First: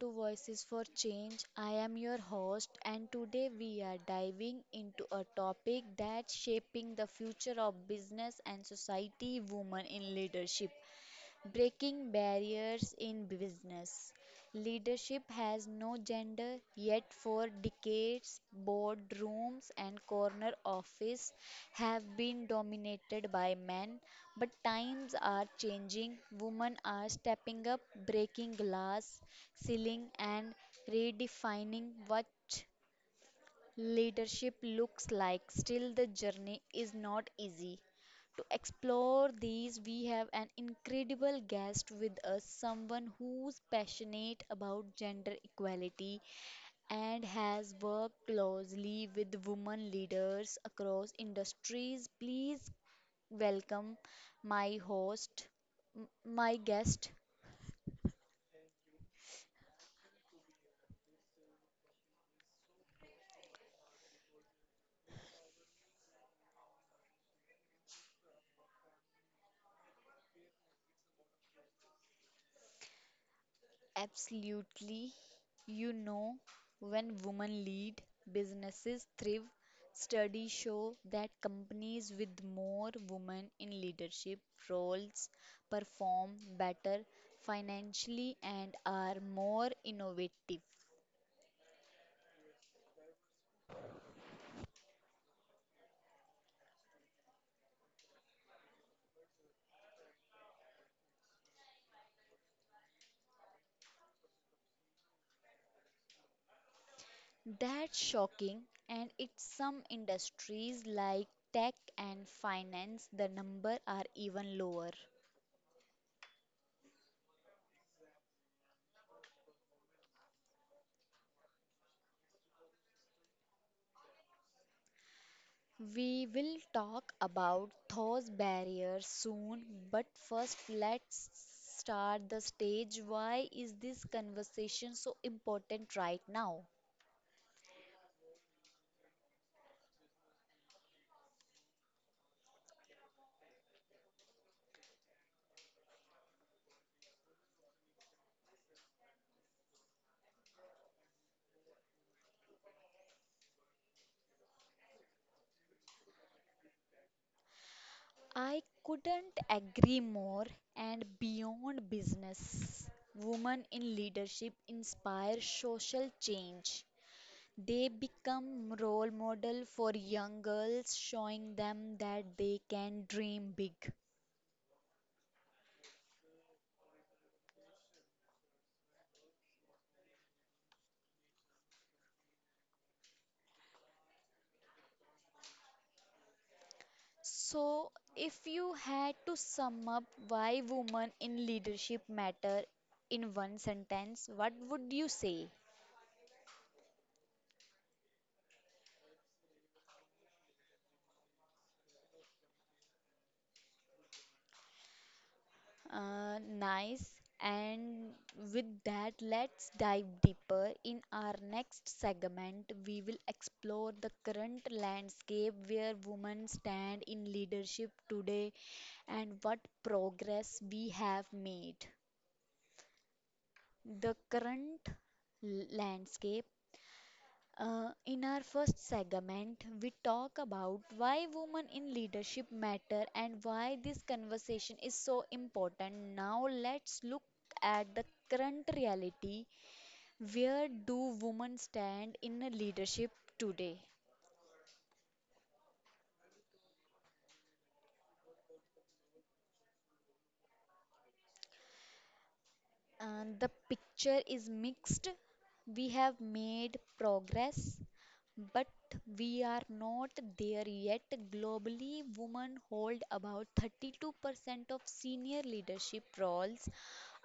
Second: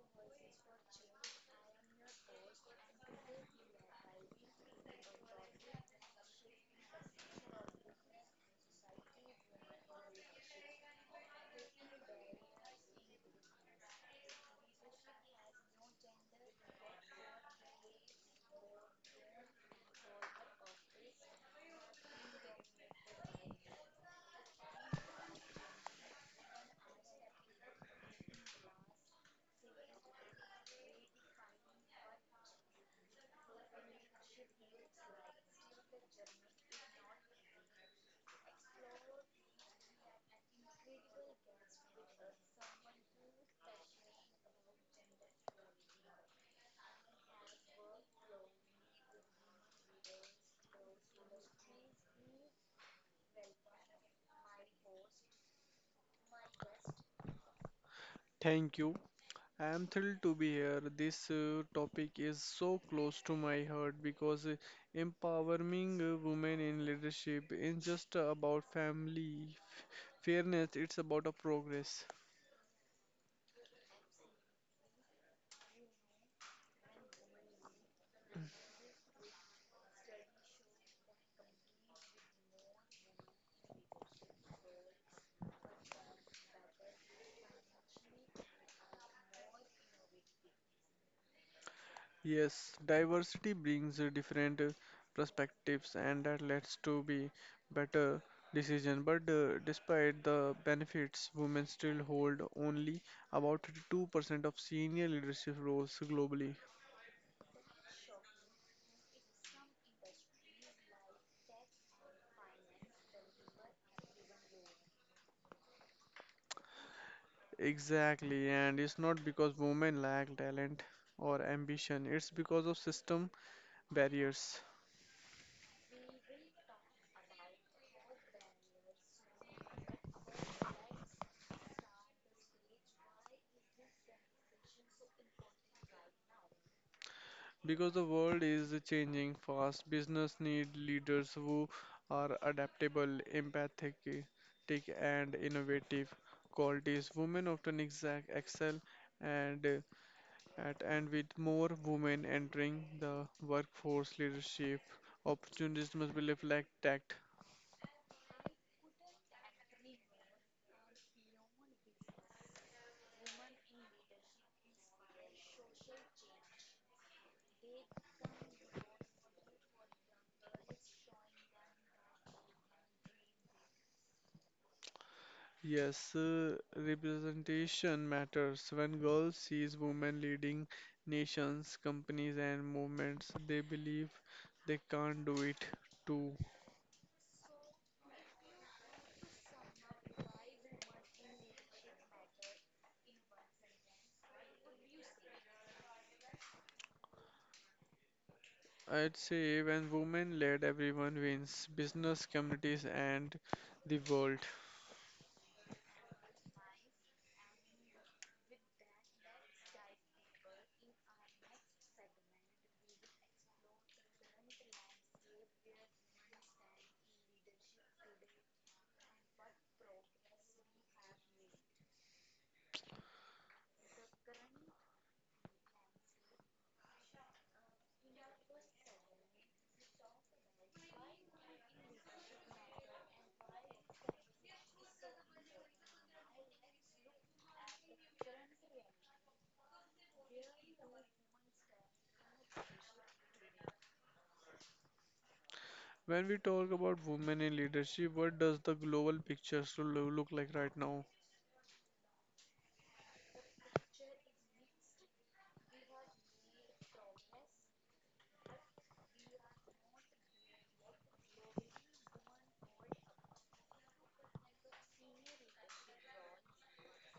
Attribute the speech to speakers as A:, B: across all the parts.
A: to Voices for Change. I am your host, and today we are diving into a topic that's shaping the future of business and society, women in leadership. Breaking barriers in business. Leadership has no gender, yet, for decades, boardrooms and corner office have been dominated by men. But times are changing. Women are stepping up, breaking glass ceiling, and redefining what leadership looks like. Still, the journey is not easy. To explore these, we have an incredible guest with us, someone who's passionate about gender equality and has worked closely with women leaders across industries. Please welcome my host, my guest,
B: Thank you. I am thrilled to be here. This topic is so close to my heart because empowering women in leadership is just about family fairness, it's about a progress.
A: absolutely. You know, when women lead, businesses thrive. Studies show that companies with more women in leadership roles perform better financially and are more innovative.
B: Yes, diversity brings different perspectives and that leads to be better decision. But despite the benefits, women still hold only about 32% of senior leadership roles globally.
A: That's shocking, and in some industries like tech and finance, the number are even lower.
B: Exactly, and it's not because women lack talent or ambition, it's because of system barriers.
A: We will talk about those barriers soon, but first let's start the stage. Why is this conversation so important right now?
B: Because the world is changing fast, business need leaders who are adaptable, empathic, take and innovative qualities. Women often exact excel and at and with more women entering the workforce leadership opportunities must be reflected.
A: I couldn't agree more. And beyond business, women in leadership inspire social change. They become role model for young girls, showing them that they can dream big.
B: Yes, representation matters. When girls sees women leading nations, companies, and movements, they believe they can't do it too.
A: So, if you had to sum up why women in leadership matter in one sentence, what would you say?
B: I'd say when women led, everyone wins, business, communities, and the world.
A: Nice. And with that, let's dive deeper. In our next segment, we will explore the current landscape where women stand in leadership today and what progress we have made. The current landscape. In our first segment, we talk about why women in leadership matter and why this conversation is so important. Now, let's look at the current reality. Where do women stand in a leadership today?
B: When we talk about women in leadership, what does the global picture so look like right now?
A: And the picture is mixed. We have made progress, but we are not there yet. Globally, women hold about 32% of senior leadership roles,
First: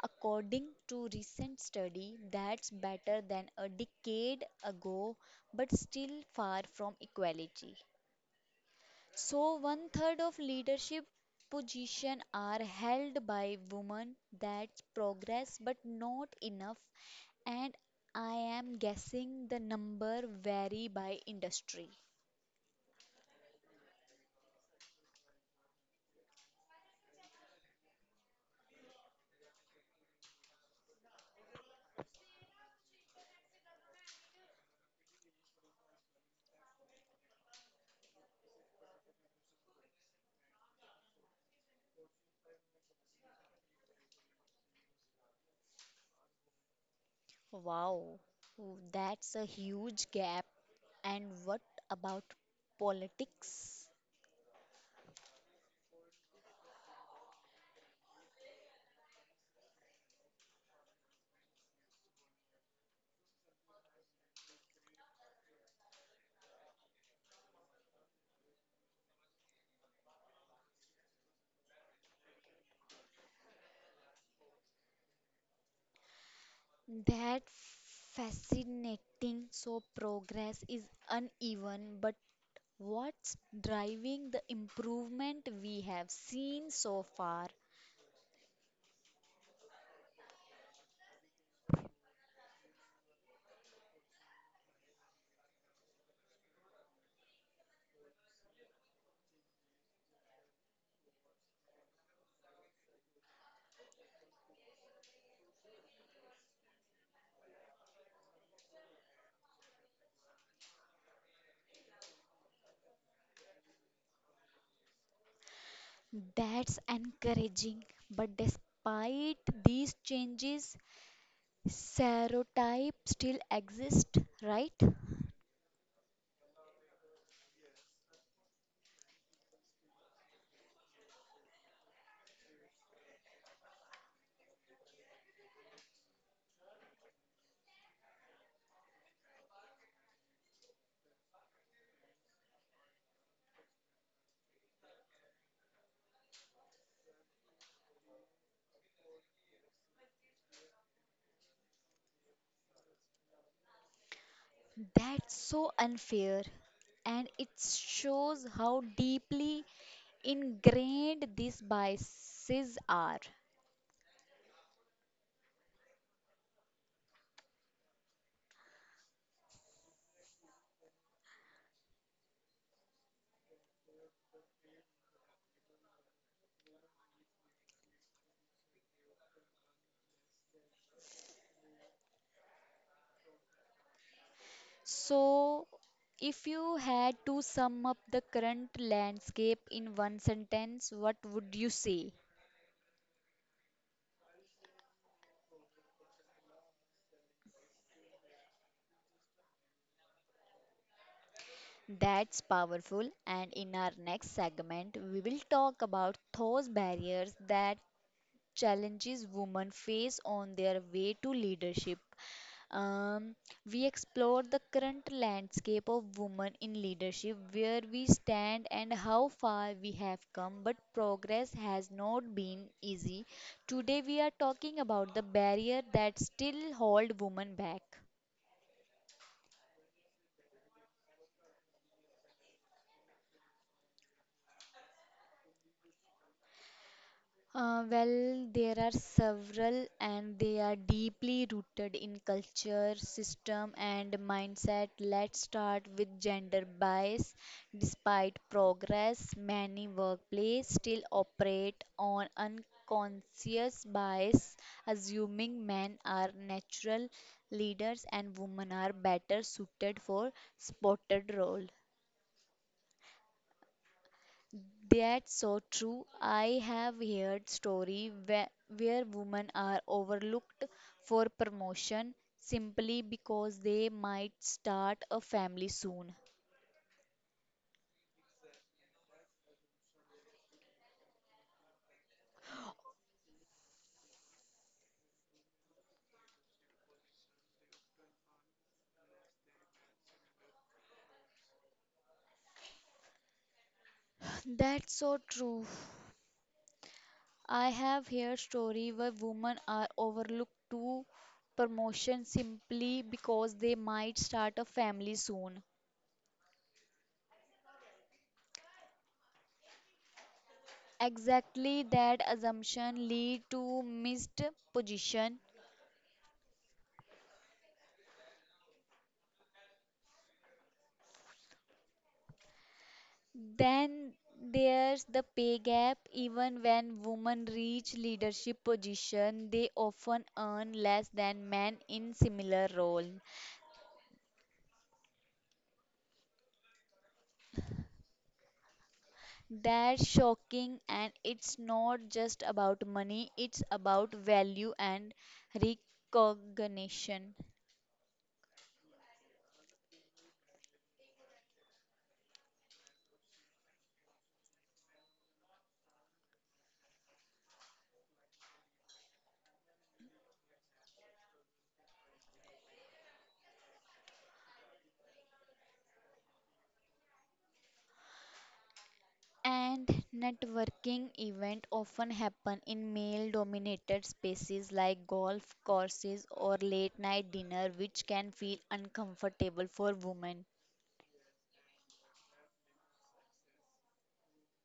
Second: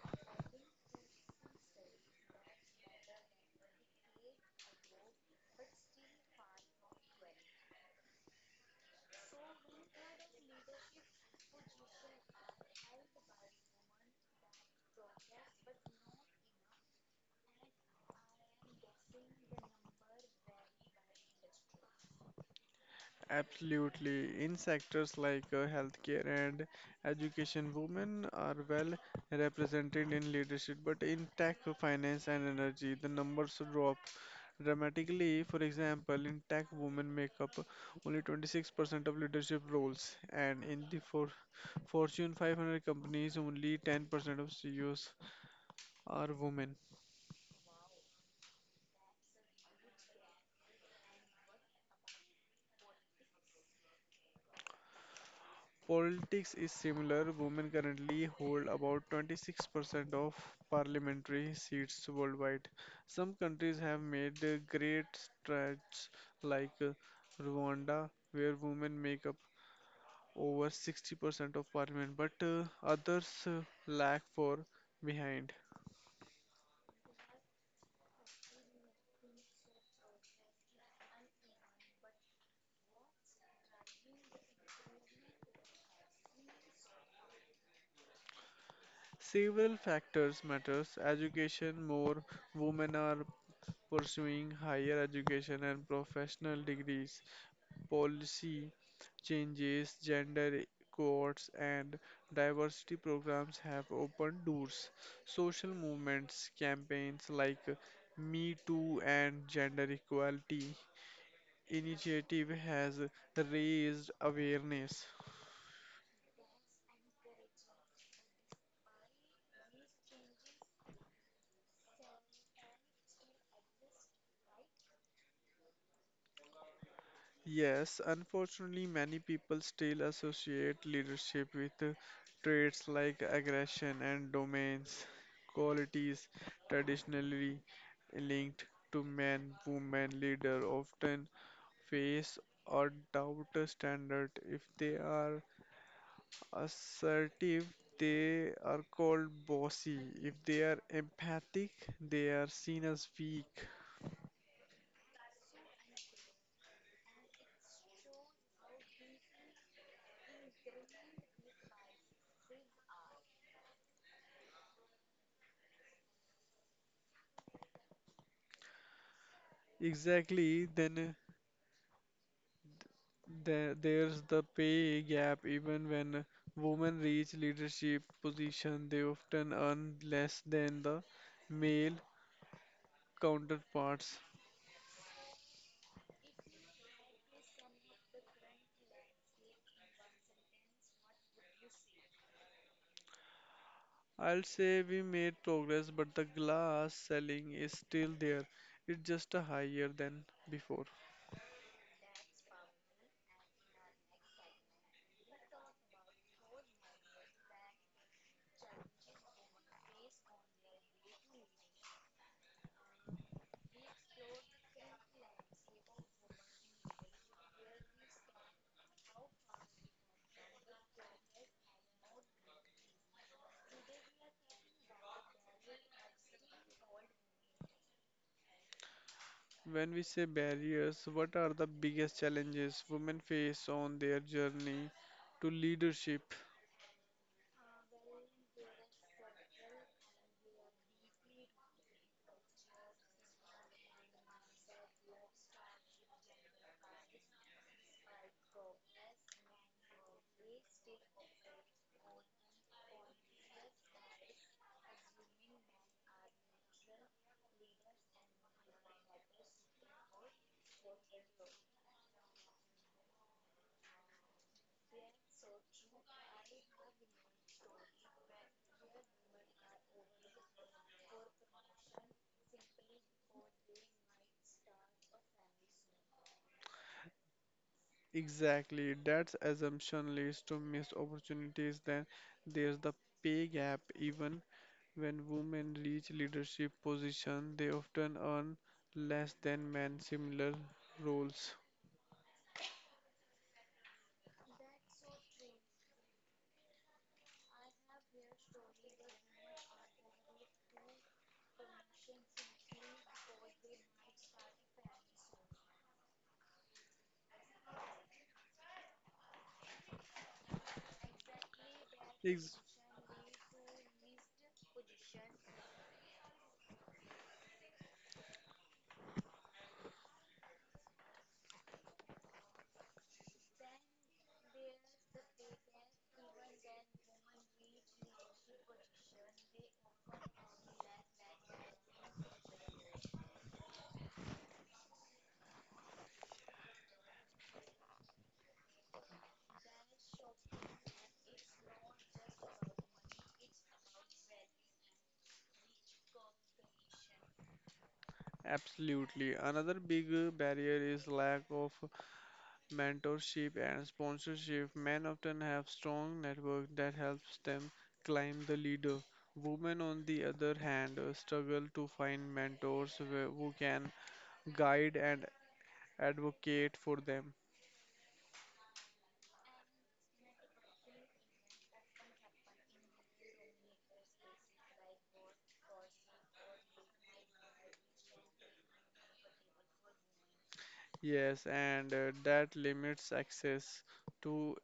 A: according to recent study. That's better than a decade ago, but still far from equality. So one third of leadership position are held by women. That's progress, but not enough. And I am guessing the number vary by industry.
B: Absolutely. In sectors like healthcare and education, women are well represented in leadership, but in tech, finance, and energy, the numbers drop dramatically. For example, in tech, women make up only 26% of leadership roles, and in the Fortune 500 companies, only 10% of CEOs are women.
A: Wow. Oh, that's a huge gap. And what about politics?
B: Politics is similar. Women currently hold about 26% of parliamentary seats worldwide. Some countries have made great strides, like Rwanda, where women make up over 60% of parliament, but others lag for behind.
A: That's fascinating. So progress is uneven, but what's driving the improvement we have seen so far?
B: Several factors matters. Education, more women are pursuing higher education and professional degrees. Policy changes, gender quotas, and diversity programs have opened doors. Social movements, campaigns like Me Too and Gender Equality Initiative has raised awareness.
A: That's encouraging. But despite these changes, serotype still exists, right?
B: Yes, unfortunately, many people still associate leadership with traits like aggression and domains, qualities traditionally linked to men, women, leader often face or doubt a standard. If they are assertive, they are called bossy. If they are empathic, they are seen as weak.
A: That's so unfair. And it shows how deeply ingrained these biases are.
B: Exactly, then there's the pay gap. Even when women reach leadership position, they often earn less than the male counterparts.
A: So, if you had to sum up the current landscape in one sentence, what would you say?
B: I'll say we made progress, but the glass selling is still there. It's just a higher than before.
A: That's powerful. And in our next segment, we will talk about those barriers that challenges women face on their way to leadership. Um, we explore the current landscape of women in leadership, where we stand and how far we have come, but progress has not been easy. Today, we are talking about the barrier that still hold women back.
B: When we say barriers, what are the biggest challenges women face on their journey to leadership?
A: Well, there are several, and they are deeply rooted in culture, system, and mindset. Let's start with gender bias. Despite progress, many workplaces still operate on unconscious bias, assuming men are natural leaders and women are better suited for spotted role. That's so true. I have heard story where women are overlooked for promotion simply because they might start a family soon.
B: Exactly, that assumption leads to missed opportunities. Then there's the pay gap. Even when women reach leadership position, they often earn less than men similar roles.
A: That's so true. I have heard story where women are overlooked to promotion simply because they might start a family soon. Exactly that
B: Ex-
A: assumption lead to missed position. Then there's the pay gap. Even when women reach leadership position, they often earn less than men in similar role. That's shocking, and it's not just about money, it's about value and recognition.
B: Absolutely. Another big barrier is lack of mentorship, and sponsorship, men often have strong network that helps them climb the leader. Women, on the other hand, struggle to find mentors who can guide and advocate for them.
A: And networking events often happen in male dominated spaces like golf courses or late night dinner, which can feel uncomfortable for women.
B: Yes, and that limits access to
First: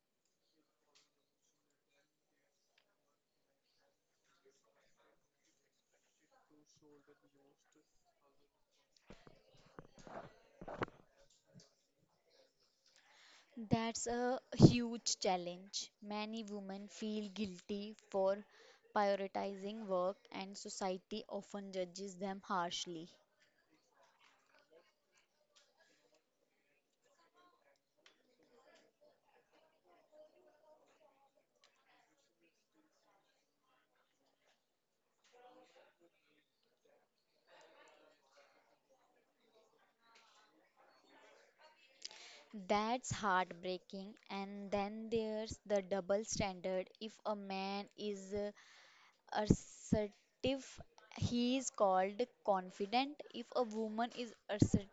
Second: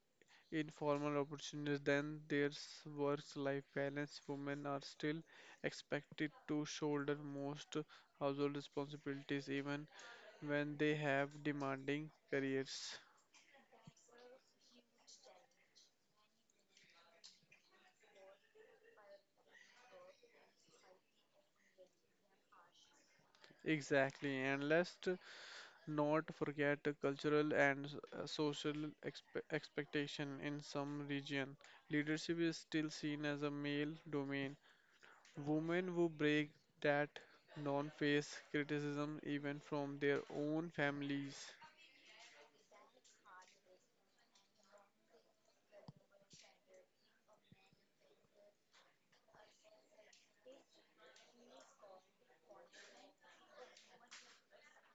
B: informal opportunities. Then there's work-life balance. Women are still expected to shoulder most household responsibilities, even when they have demanding careers.
A: That's a huge challenge. Many women feel guilty for prioritizing work, and society often judges them harshly.
B: Exactly, and let's not forget the cultural and social expectation in some region. Leadership is still seen as a male domain. Women who break that non face criticism even from their own families.
A: That's heartbreaking. And then there's the double standard. If a man is assertive, he is called confident. If a woman is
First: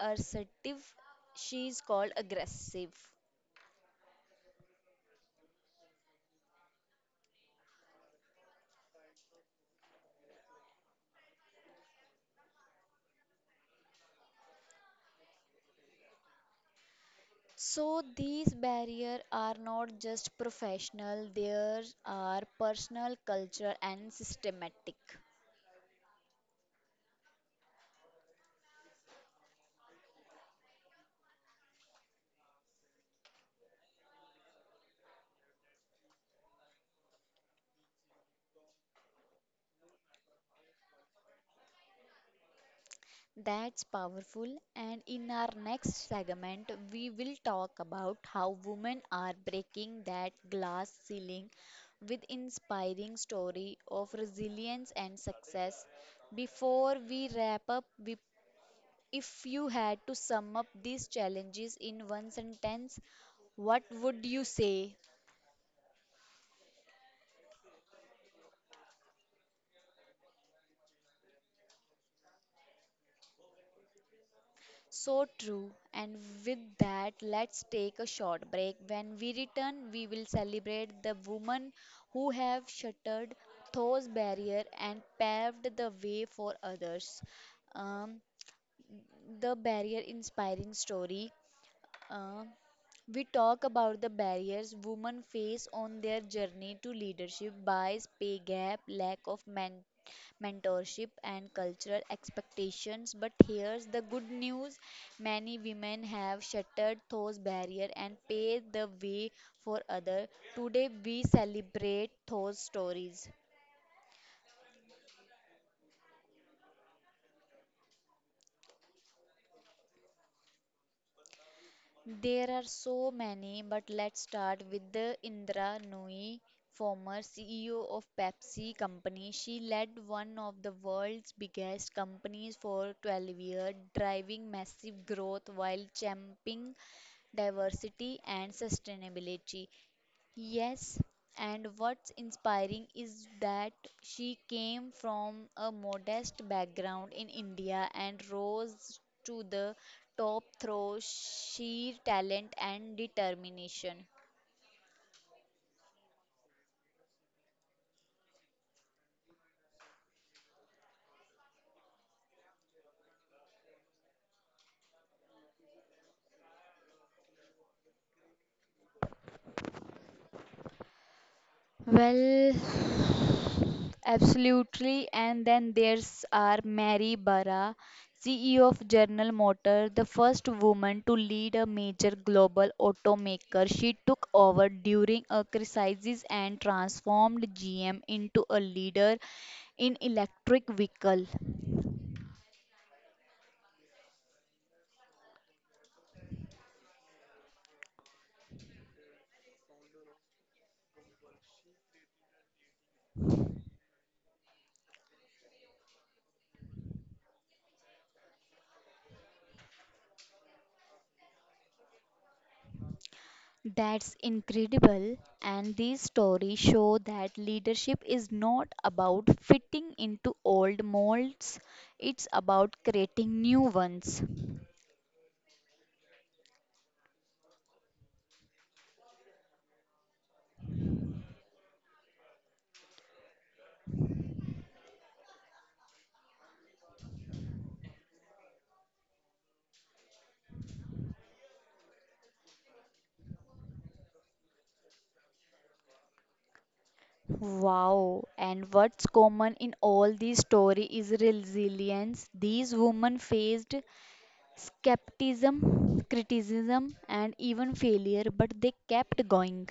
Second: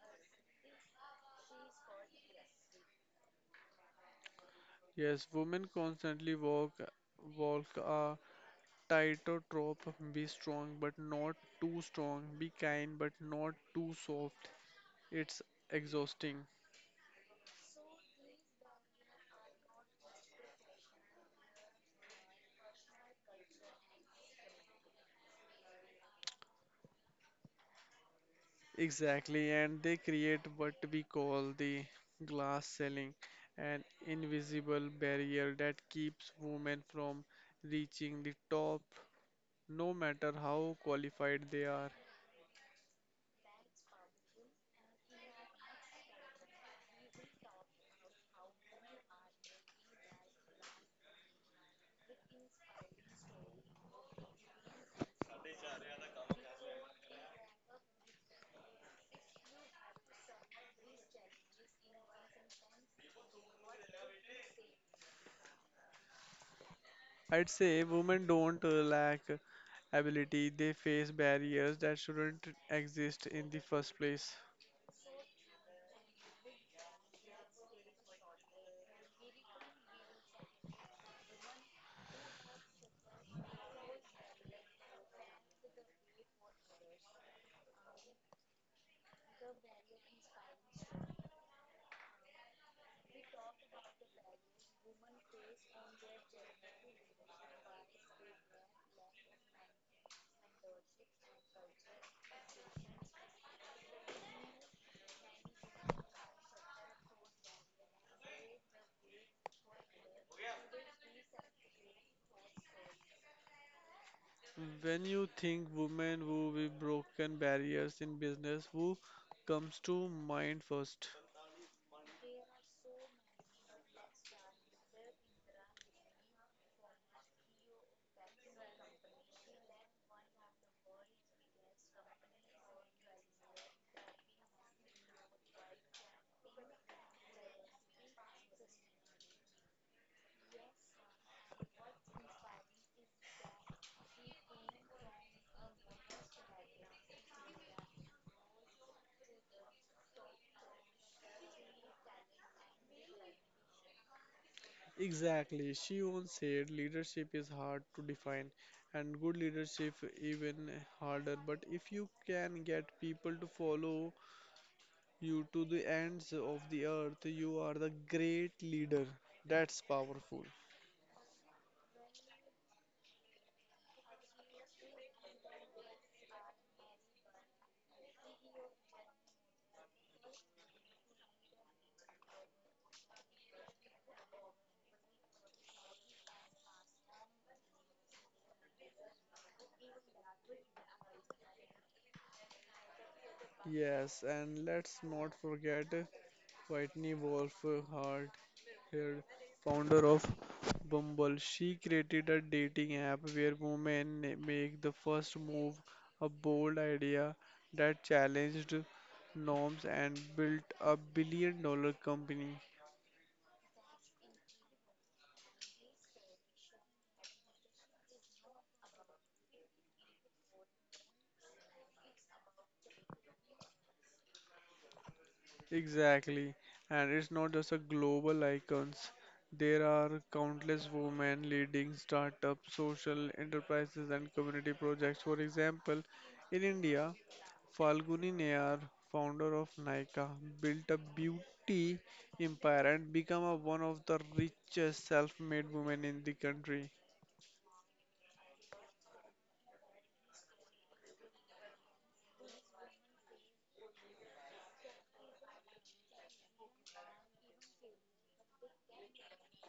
A: assertive, she is called aggressive.
B: Yes, women constantly walk a tighter trope. Be strong but not too strong. Be kind but not too soft. It's exhausting.
A: So these barriers are not just professional, there are personal, cultural and systematic.
B: Exactly, and they create what we call the glass ceiling, an invisible barrier that keeps women from reaching the top, no matter how qualified they are.
A: That's powerful, and in our next segment we will talk about how women are breaking that glass ceiling with inspiring story of resilience and success. Before we wrap up, if you had to sum up these challenges in one sentence, what would you say?
B: I'd say women don't lack ability, they face barriers that shouldn't exist in the first place.
A: So true. And with that, let's take a short break. When we return, we will celebrate the women who have shattered those barriers and paved the way for others. Um, the barrier inspiring story. Uh, we talk about the barriers women face on their journey to leadership bias, pay gap, lack of mentorship, and cultural expectations. But here's the good news, many women have shattered those barriers and paved the way for others. Today, we celebrate those stories.
B: When you think women who have broken barriers in business, who comes to mind first?
A: There are so many, but let's start with the Indra Nooyi, former CEO of Pepsi Company. She led one of the world's biggest companies for 12 years, driving massive growth while championing diversity and sustainability. Yes, and what's inspiring is that she came from a modest background in India and rose to the top through sheer talent and determination.
B: Exactly. She once said leadership is hard to define and good leadership even harder. But if you can get people to follow you to the ends of the earth, you are the great leader. That's powerful.
A: Well, absolutely. And then there's our Mary Barra, CEO of General Motors, the first woman to lead a major global automaker. She took over during a crisis and transformed GM into a leader in electric vehicle.
B: Yes, and let's not forget Whitney Wolf, her Heard, founder of Bumble. She created a dating app where women make the first move, a bold idea that challenged norms and built a $1 billion company.
A: That's incredible. And these stories show that leadership is not about fitting into old molds, it's about creating new ones.
B: Exactly. And it's not just a global icons. There are countless women leading startups, social enterprises and community projects. For example, in India, Falguni Nayar, founder of Nykaa, built a beauty empire and became one of the richest self-made women in the country.
A: Wow, and what's common in all these stories is resilience. These women faced skepticism, criticism, and even failure, but they kept going.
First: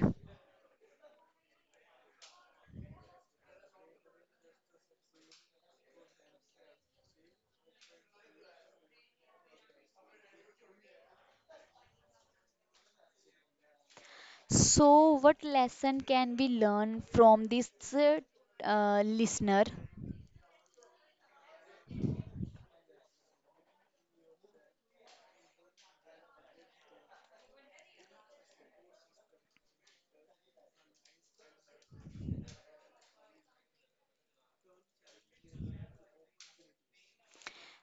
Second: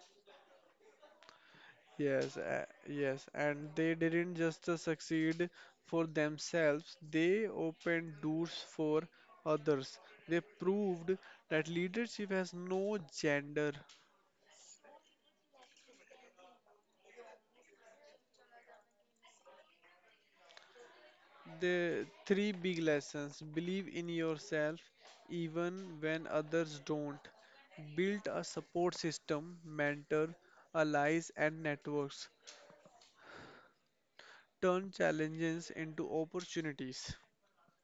B: Yes, and they didn't just succeed for themselves, they opened doors for others. They proved that leadership has no gender.
A: So, what lesson can we learn from this listener?
B: The three big lessons believe in yourself even when others don't, build a support system, mentor, allies, and networks, turn challenges into opportunities,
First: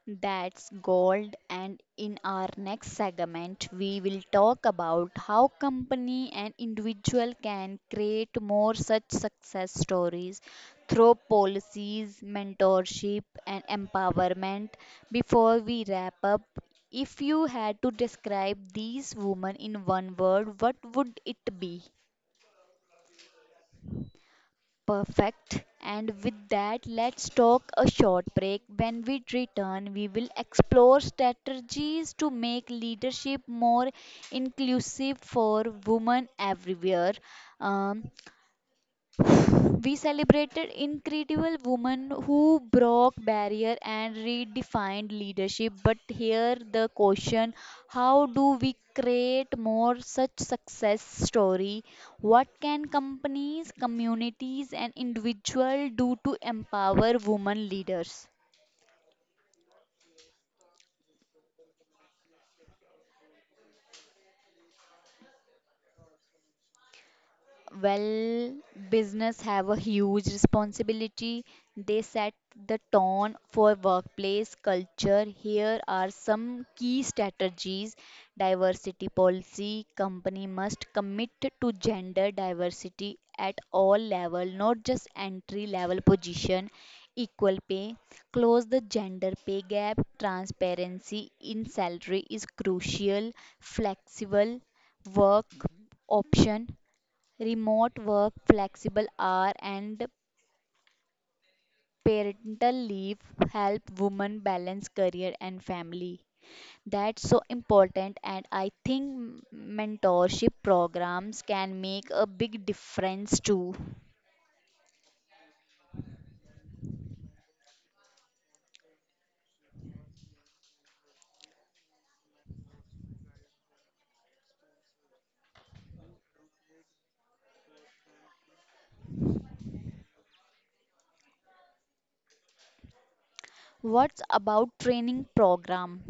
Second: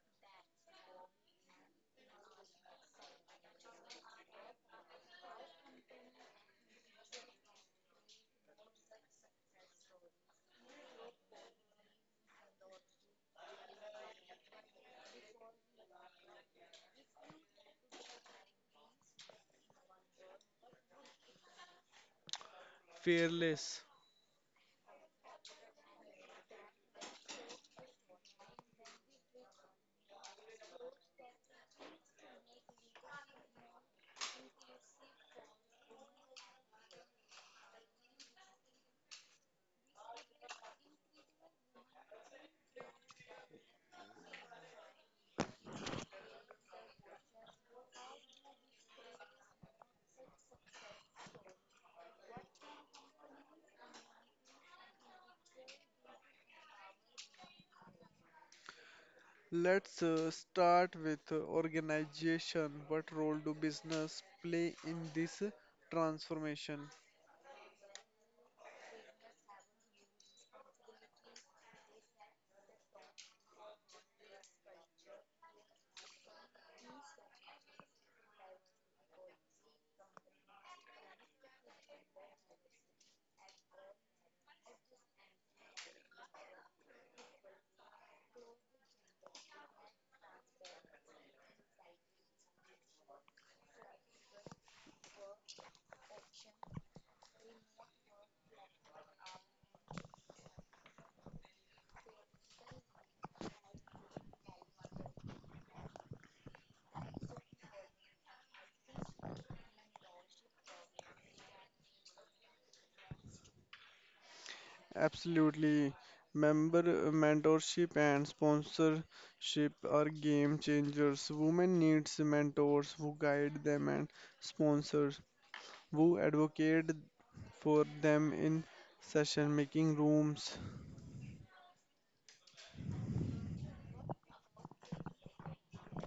A: That's gold. And in our next segment, we will talk about how company and individual can create more such success stories through policies, mentorship, and empowerment. Before we wrap up, if you had to describe these women in one word, what would it be?
B: fearless.
A: Perfect. And with that, let's talk a short break. When we return, we will explore strategies to make leadership more inclusive for women everywhere. Um, we celebrated incredible women who broke barrier and redefined leadership. But here the question, how do we create more such success story? What can companies, communities and individual do to empower women leaders?
B: Let's start with organization. What role do business play in this transformation?
A: Well, business have a huge responsibility. They set the tone for workplace culture. Here are some key strategies. Diversity policy. Company must commit to gender diversity at all level, not just entry level position. Equal pay. Close the gender pay gap. Transparency in salary is crucial. Flexible work option. Remote work, flexible hour, and parental leave help women balance career and family. That's so important, and I think mentorship programs can make a big difference too.
B: Absolutely. Member Mentorship and sponsorship are game changers. Women needs mentors who guide them and sponsors who advocate for them in session making rooms.
A: What's about training program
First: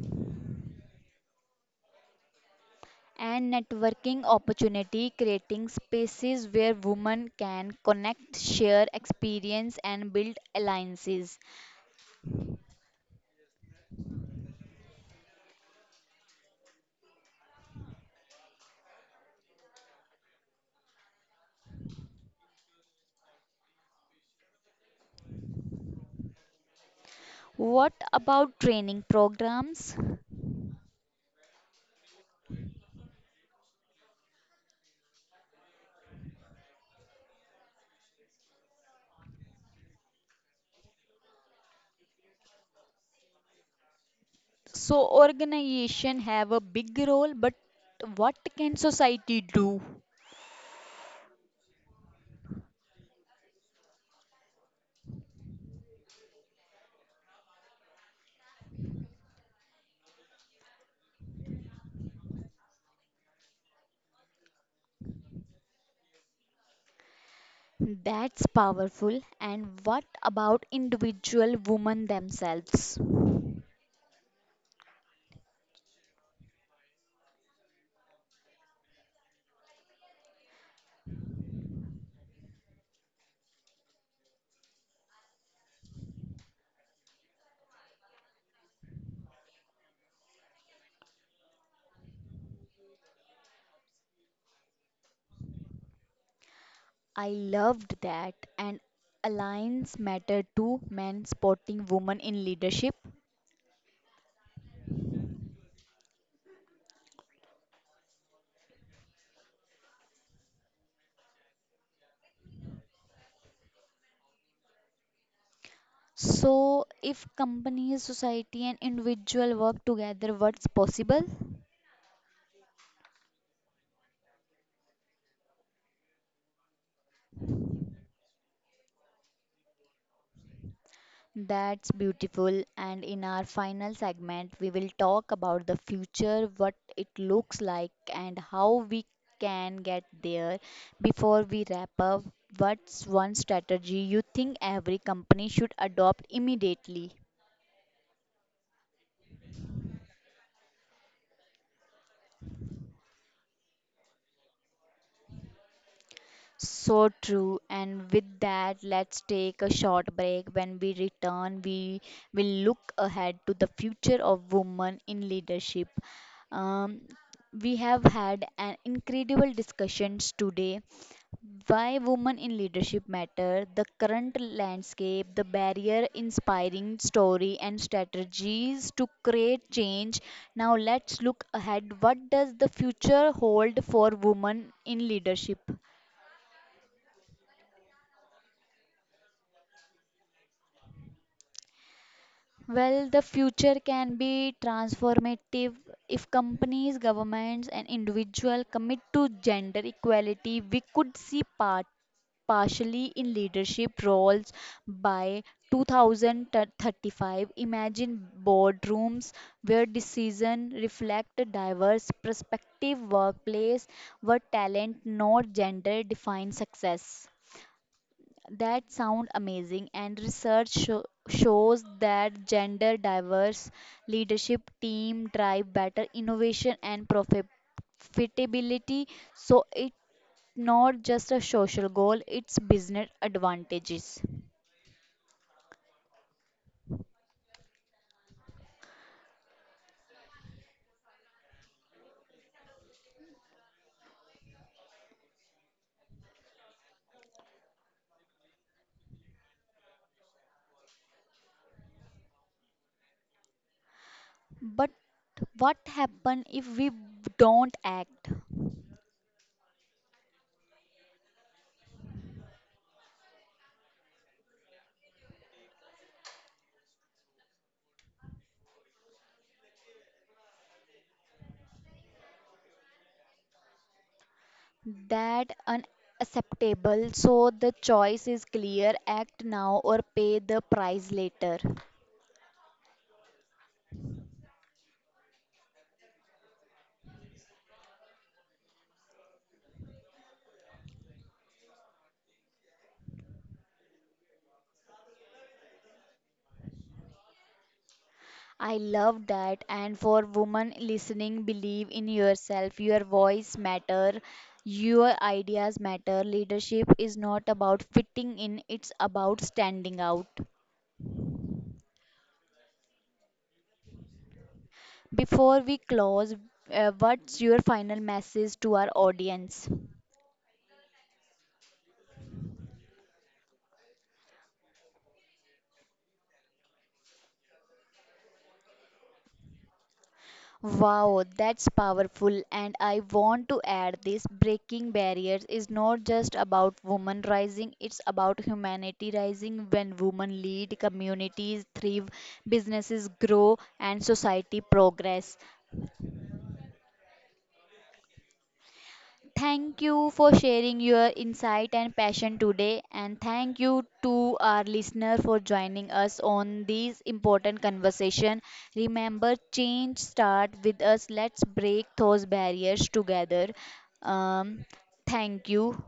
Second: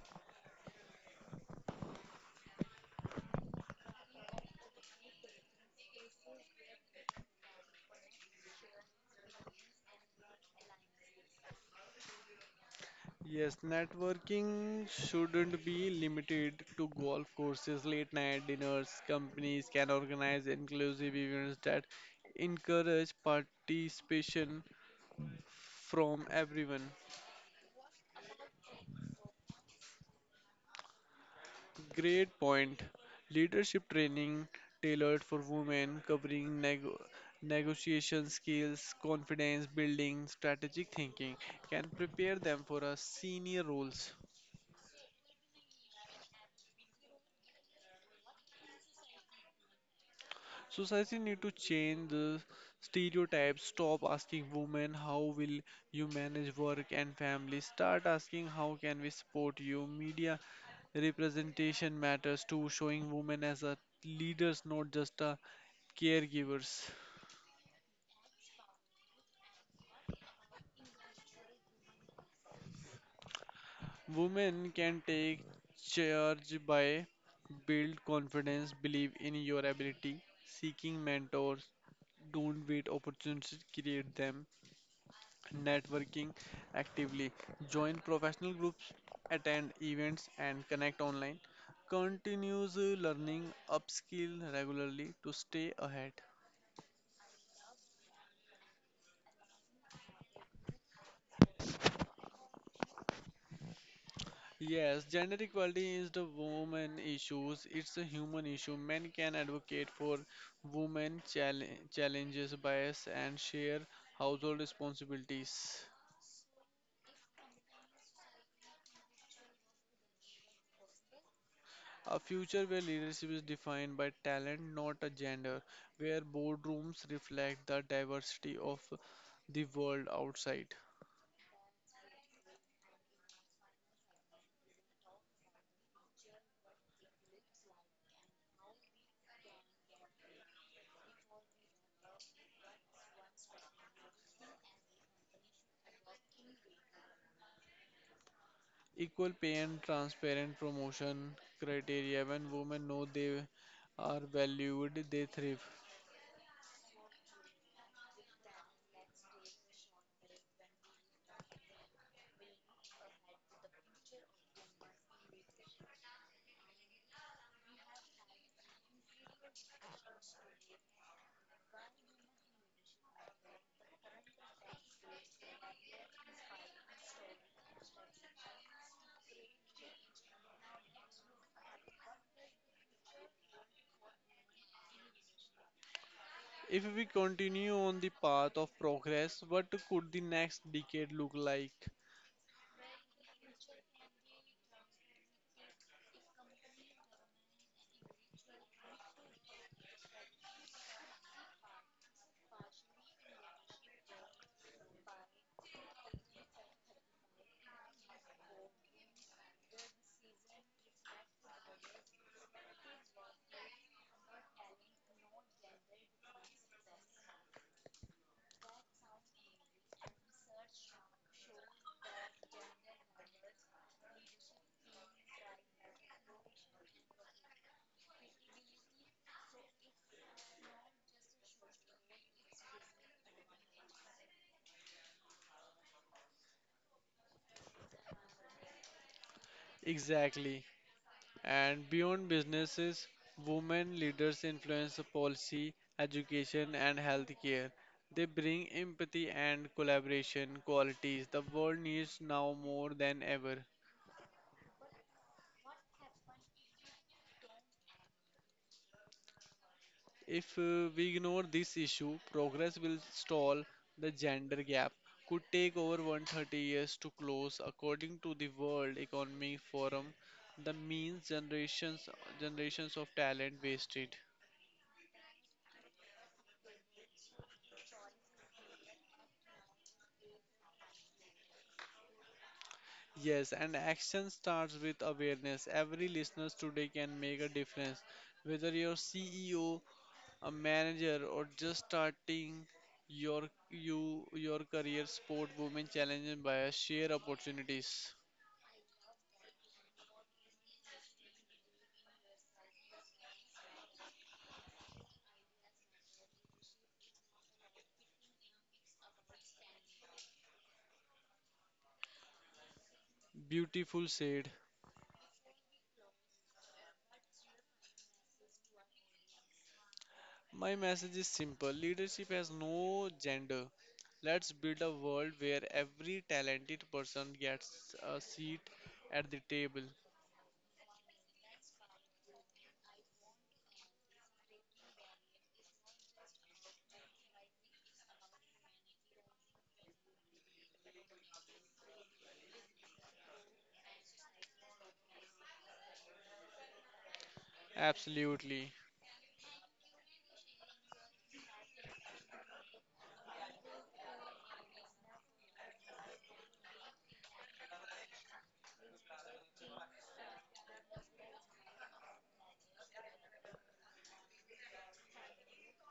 A: and networking opportunity, creating spaces where women can connect, share experience, and build alliances?
B: Yes, networking shouldn't be limited to golf courses, late night dinners. Companies can organize inclusive events that encourage participation from everyone.
A: What about training programs?
B: Great point. Leadership training tailored for women, covering negotiation skills, confidence building, strategic thinking, can prepare them for a senior roles.
A: So organization have a big role, but what can society do?
B: Society need to change the stereotypes. Stop asking women how will you manage work and family. Start asking how can we support you. Media representation matters too, showing women as a leaders, not just a caregivers.
A: That's powerful. And what about individual women themselves?
B: Women can take charge by build confidence, believe in your ability, seeking mentors. Don't wait opportunities, create them. Networking actively, join professional groups, attend events, and connect online. Continues learning, upskill regularly to stay ahead.
A: I loved that. And alliance matter to men supporting women in leadership.
B: Yes, gender equality is the woman issues. It's a human issue. Men can advocate for women challenges, bias, and share household responsibilities.
A: So, if companies, society, and individual work together, what's possible?
B: A future where leadership is defined by talent, not a gender, where boardrooms reflect the diversity of the world outside.
A: That's beautiful. And in our final segment, we will talk about the future, what it looks like, and how we can get there. Before we wrap up, what's one strategy you think every company should adopt immediately?
B: Equal pay and transparent promotion criteria when women know they are valued, they thrive.
A: So true. And with that, let's take a short break. When we return, we will look ahead to the future of women in leadership. Um, we have had an incredible discussions today, why women in leadership matter, the current landscape, the barrier inspiring story, and strategies to create change. Now let's look ahead, what does the future hold for women in leadership?
B: If we continue on the path of progress, what could the next decade look like?
A: Well, the future can be transformative if companies, governments, and individuals commit to gender equality. We could see partially in leadership roles by 2035. Imagine boardrooms where decisions reflect a diverse perspective, workplace where talent, not gender, defines success. That sound amazing, and research shows that gender diverse leadership team drive better innovation and profitability. So it's not just a social goal; it's business advantages.
B: Exactly. And beyond businesses, women leaders influence policy, education, and healthcare. They bring empathy and collaboration qualities the world needs now more than ever.
A: But what happens if we don't act?
B: If we ignore this issue, progress will stall. The gender gap could take over 130 years to close, according to the World Economic Forum. The means generations of talent wasted.
A: That unacceptable. So the choice is clear: act now or pay the price later.
B: Yes, and action starts with awareness. Every listener today can make a difference. Whether you're CEO, a manager, or just starting your your career, sport women challenged by share opportunities.
A: I love that. And for women listening, believe in yourself. Your voice matter. Your ideas matter. Leadership is not about fitting in, it's about standing out.
B: Beautiful said.
A: Before we close, what's your final message to our audience?
B: My message is simple. Leadership has no gender. Let's build a world where every talented person gets a seat at the table.
A: Wow, that's powerful. And I want to add this breaking barriers is not just about women rising, it's about humanity rising. When women lead, communities thrive, businesses grow, and society progress.
B: Absolutely.
A: Thank you for sharing your insight and passion today, and thank you to our listener for joining us on this important conversation. Remember, change starts with us. Let's break those barriers together. Um, thank you.